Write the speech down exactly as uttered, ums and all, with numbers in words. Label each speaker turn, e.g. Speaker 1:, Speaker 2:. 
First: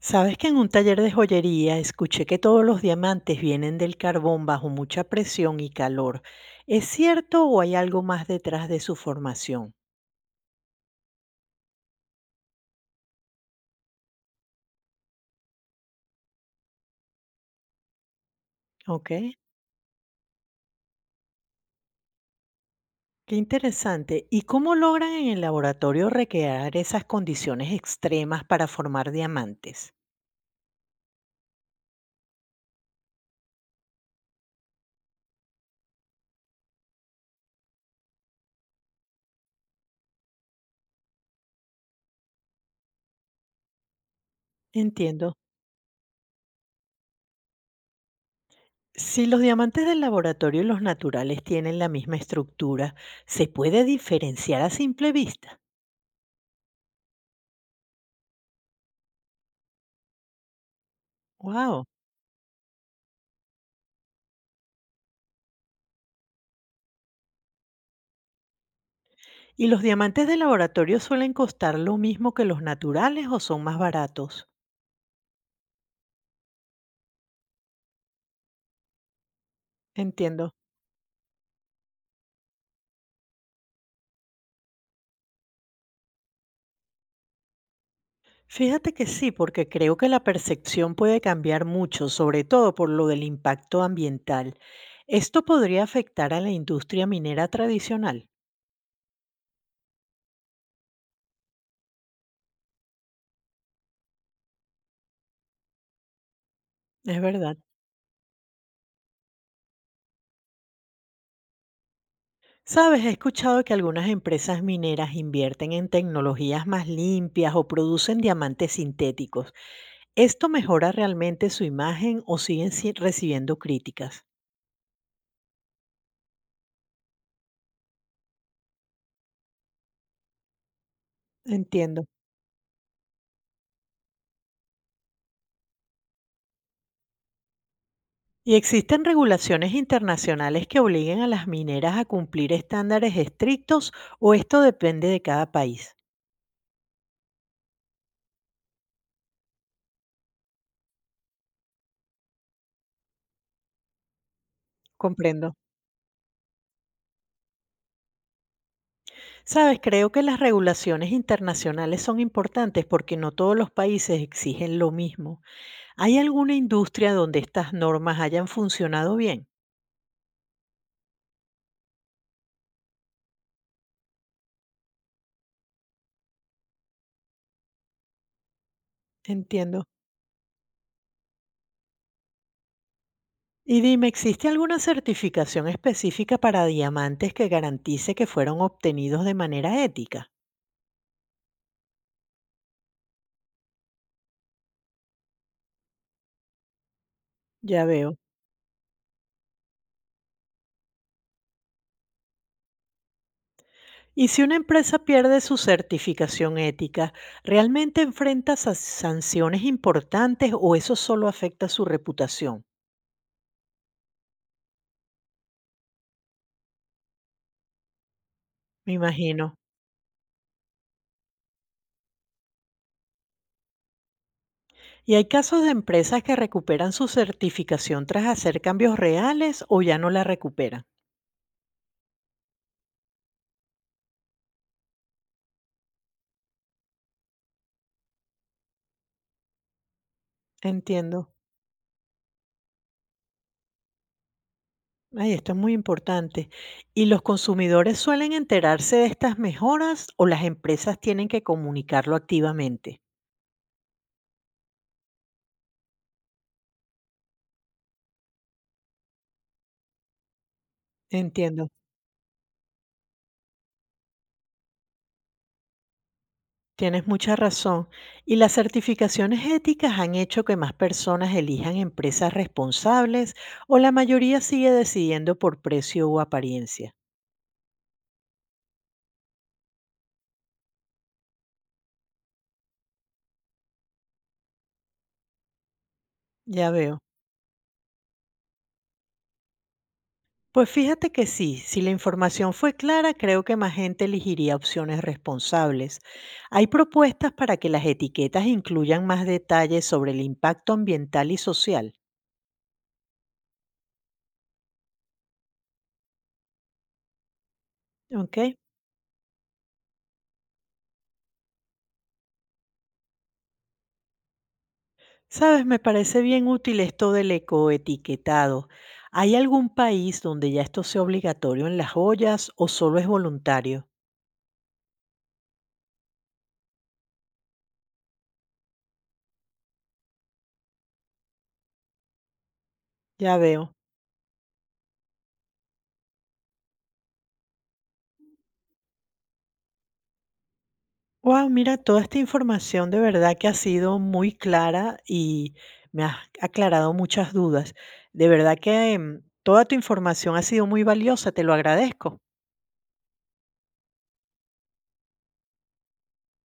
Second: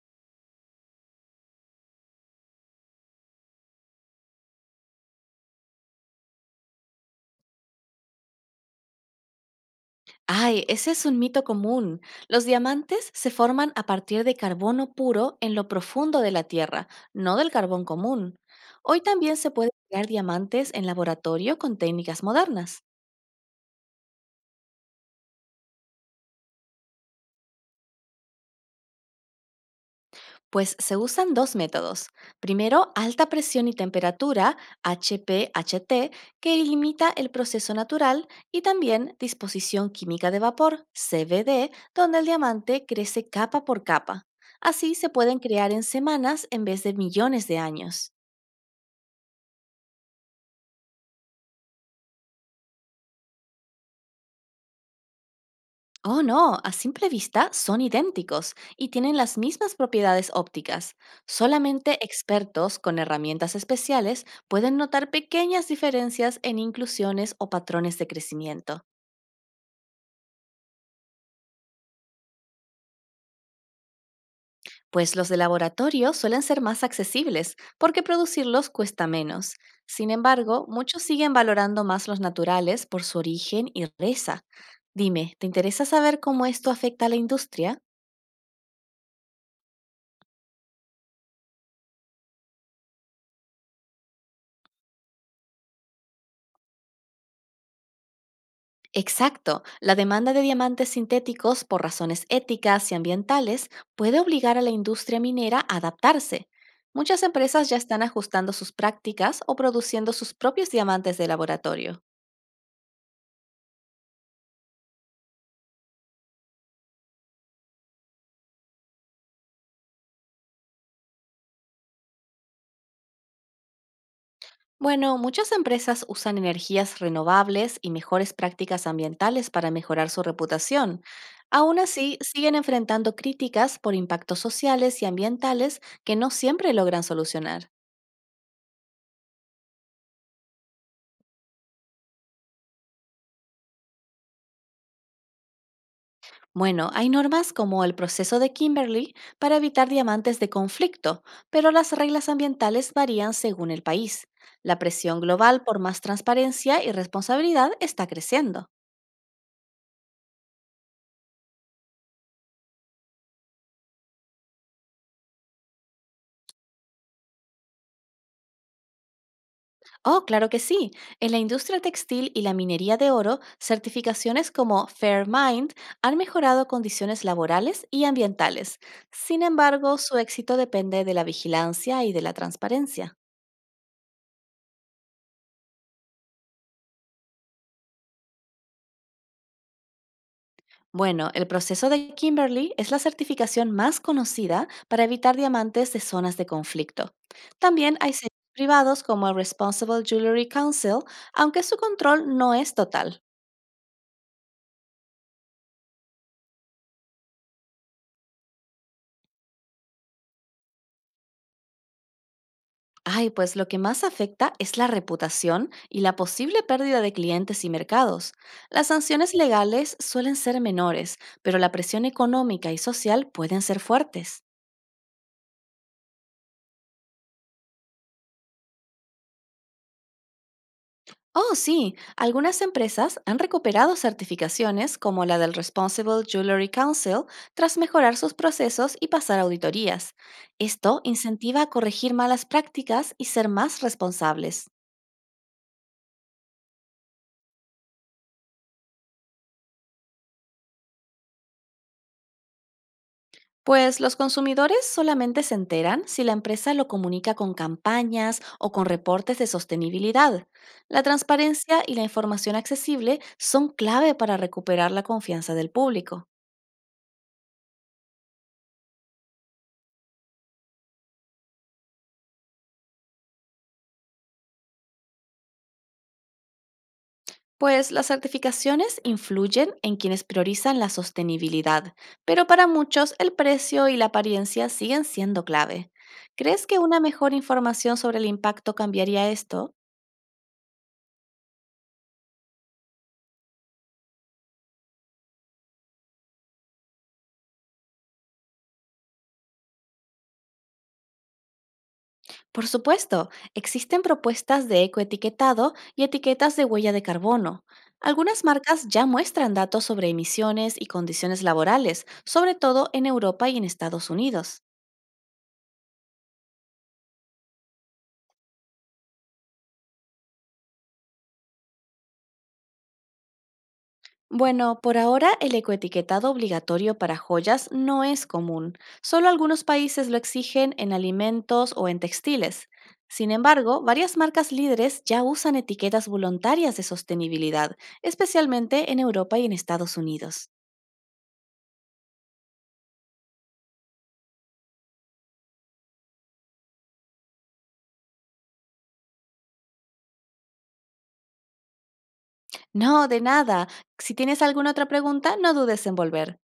Speaker 1: ¿Sabes que en un taller de joyería escuché que todos los diamantes vienen del carbón bajo mucha presión y calor? ¿Es cierto o hay algo más detrás de su formación?
Speaker 2: Ay, ese es un mito común. Los diamantes se forman a partir de carbono puro en lo profundo de la Tierra, no del carbón común. Hoy
Speaker 1: Ok,
Speaker 2: también se pueden crear diamantes en laboratorio con técnicas modernas.
Speaker 1: qué interesante. ¿Y cómo logran en el laboratorio recrear esas condiciones extremas para formar diamantes?
Speaker 2: Pues se usan dos métodos. Primero, alta presión y temperatura, H P H T, que limita el proceso natural, y también disposición química de vapor, C V D, donde el diamante crece capa por capa. Así se
Speaker 1: Entiendo.
Speaker 2: pueden crear en semanas en vez de millones de años.
Speaker 1: Si los diamantes del laboratorio y los naturales tienen la misma estructura, ¿se puede diferenciar a simple vista?
Speaker 2: Oh no, a simple vista son idénticos y tienen las mismas propiedades ópticas.
Speaker 1: ¡Wow!
Speaker 2: Solamente expertos con herramientas especiales pueden notar pequeñas diferencias en inclusiones o patrones de crecimiento.
Speaker 1: ¿Y los diamantes de laboratorio suelen costar lo mismo que los naturales o son más baratos?
Speaker 2: Pues los de laboratorio suelen ser más accesibles porque producirlos cuesta menos. Sin
Speaker 1: Entiendo.
Speaker 2: embargo, muchos siguen valorando más los naturales por su origen y reza. Dime, ¿te interesa saber cómo esto afecta a la industria?
Speaker 1: Fíjate que sí, porque creo que la percepción puede cambiar mucho, sobre todo por lo del impacto ambiental. Esto podría afectar a la industria minera tradicional,
Speaker 2: Exacto. La demanda de diamantes sintéticos por razones éticas y ambientales puede obligar a la industria minera a adaptarse.
Speaker 1: es
Speaker 2: Muchas
Speaker 1: verdad.
Speaker 2: empresas ya están ajustando sus prácticas o produciendo sus propios diamantes de laboratorio.
Speaker 1: Sabes, he escuchado que algunas empresas mineras invierten en tecnologías más limpias o producen diamantes sintéticos. ¿Esto mejora realmente su imagen o siguen si- recibiendo críticas?
Speaker 2: Bueno, muchas empresas usan energías renovables y mejores prácticas ambientales para mejorar su reputación. Aún
Speaker 1: Entiendo.
Speaker 2: así, siguen enfrentando críticas por impactos sociales y ambientales que no siempre logran solucionar.
Speaker 1: ¿Y existen regulaciones internacionales que obliguen a las mineras a cumplir estándares estrictos o esto depende de cada país?
Speaker 2: Bueno, hay normas como el proceso de Kimberley para evitar diamantes de conflicto, pero las reglas ambientales varían según el país. La presión
Speaker 1: Comprendo.
Speaker 2: global por más transparencia y responsabilidad está creciendo.
Speaker 1: Sabes, creo que las regulaciones internacionales son importantes porque no todos los países exigen lo mismo. ¿Hay alguna industria donde estas normas hayan funcionado bien?
Speaker 2: Oh, claro que sí. En la industria textil y la minería de oro, certificaciones como Fair Mind han mejorado condiciones laborales y ambientales. Sin
Speaker 1: Entiendo.
Speaker 2: embargo, su éxito depende de la vigilancia y de la transparencia.
Speaker 1: Y dime, ¿existe alguna certificación específica para diamantes que garantice que fueron obtenidos de manera ética?
Speaker 2: Bueno, el proceso de Kimberly es la certificación más conocida para evitar diamantes de zonas de conflicto.
Speaker 1: Ya
Speaker 2: También hay
Speaker 1: veo.
Speaker 2: sellos privados como el Responsible Jewelry Council, aunque su control no es total.
Speaker 1: Y si una empresa pierde su certificación ética, ¿realmente enfrenta sa- sanciones importantes o eso solo afecta su reputación?
Speaker 2: Ay, pues lo que más afecta es la reputación y la posible pérdida de clientes y mercados. Las
Speaker 1: Me
Speaker 2: sanciones
Speaker 1: imagino.
Speaker 2: legales suelen ser menores, pero la presión económica y social pueden ser fuertes.
Speaker 1: ¿Y hay casos de empresas que recuperan su certificación tras hacer cambios reales o ya no la recuperan?
Speaker 2: Oh, sí, algunas empresas han recuperado certificaciones como la del Responsible Jewelry Council tras mejorar sus procesos y pasar auditorías. Esto
Speaker 1: Entiendo.
Speaker 2: incentiva a corregir malas prácticas y ser más responsables.
Speaker 1: Ay, esto es muy importante. ¿Y los consumidores suelen enterarse de estas mejoras o las empresas tienen que comunicarlo activamente?
Speaker 2: Pues los consumidores solamente se enteran si la empresa lo comunica con campañas o con reportes de sostenibilidad. La
Speaker 1: Entiendo.
Speaker 2: transparencia y la información accesible son clave para recuperar la confianza del público.
Speaker 1: Tienes mucha razón. Y las certificaciones éticas han hecho que más personas elijan empresas responsables o la mayoría sigue decidiendo por precio o apariencia.
Speaker 2: Pues las certificaciones influyen en quienes priorizan la sostenibilidad, pero para muchos el precio y la apariencia siguen siendo clave. ¿Crees
Speaker 1: Ya
Speaker 2: que
Speaker 1: veo.
Speaker 2: una mejor información sobre el impacto cambiaría esto?
Speaker 1: Pues fíjate que sí, si la información fue clara, creo que más gente elegiría opciones responsables. Hay propuestas para que las etiquetas incluyan más detalles sobre el impacto ambiental y social.
Speaker 2: Por supuesto, existen propuestas de ecoetiquetado y etiquetas de huella de carbono.
Speaker 1: ¿Ok?
Speaker 2: Algunas marcas ya muestran datos sobre emisiones y condiciones laborales, sobre todo en Europa y en Estados Unidos.
Speaker 1: Sabes, me parece bien útil esto del ecoetiquetado. ¿Hay algún país donde ya esto sea obligatorio en las ollas o solo es voluntario?
Speaker 2: Bueno, por ahora el ecoetiquetado obligatorio para joyas no es común. Solo algunos países lo exigen en alimentos o en textiles. Sin
Speaker 1: Ya veo.
Speaker 2: embargo, varias marcas líderes ya usan etiquetas voluntarias de sostenibilidad, especialmente en Europa y en Estados Unidos.
Speaker 1: Wow, mira, toda esta información de verdad que ha sido muy clara y me has aclarado muchas dudas. De verdad que em, toda tu información ha sido muy valiosa, te lo agradezco.
Speaker 2: No, de nada. Si tienes alguna otra pregunta, no dudes en volver.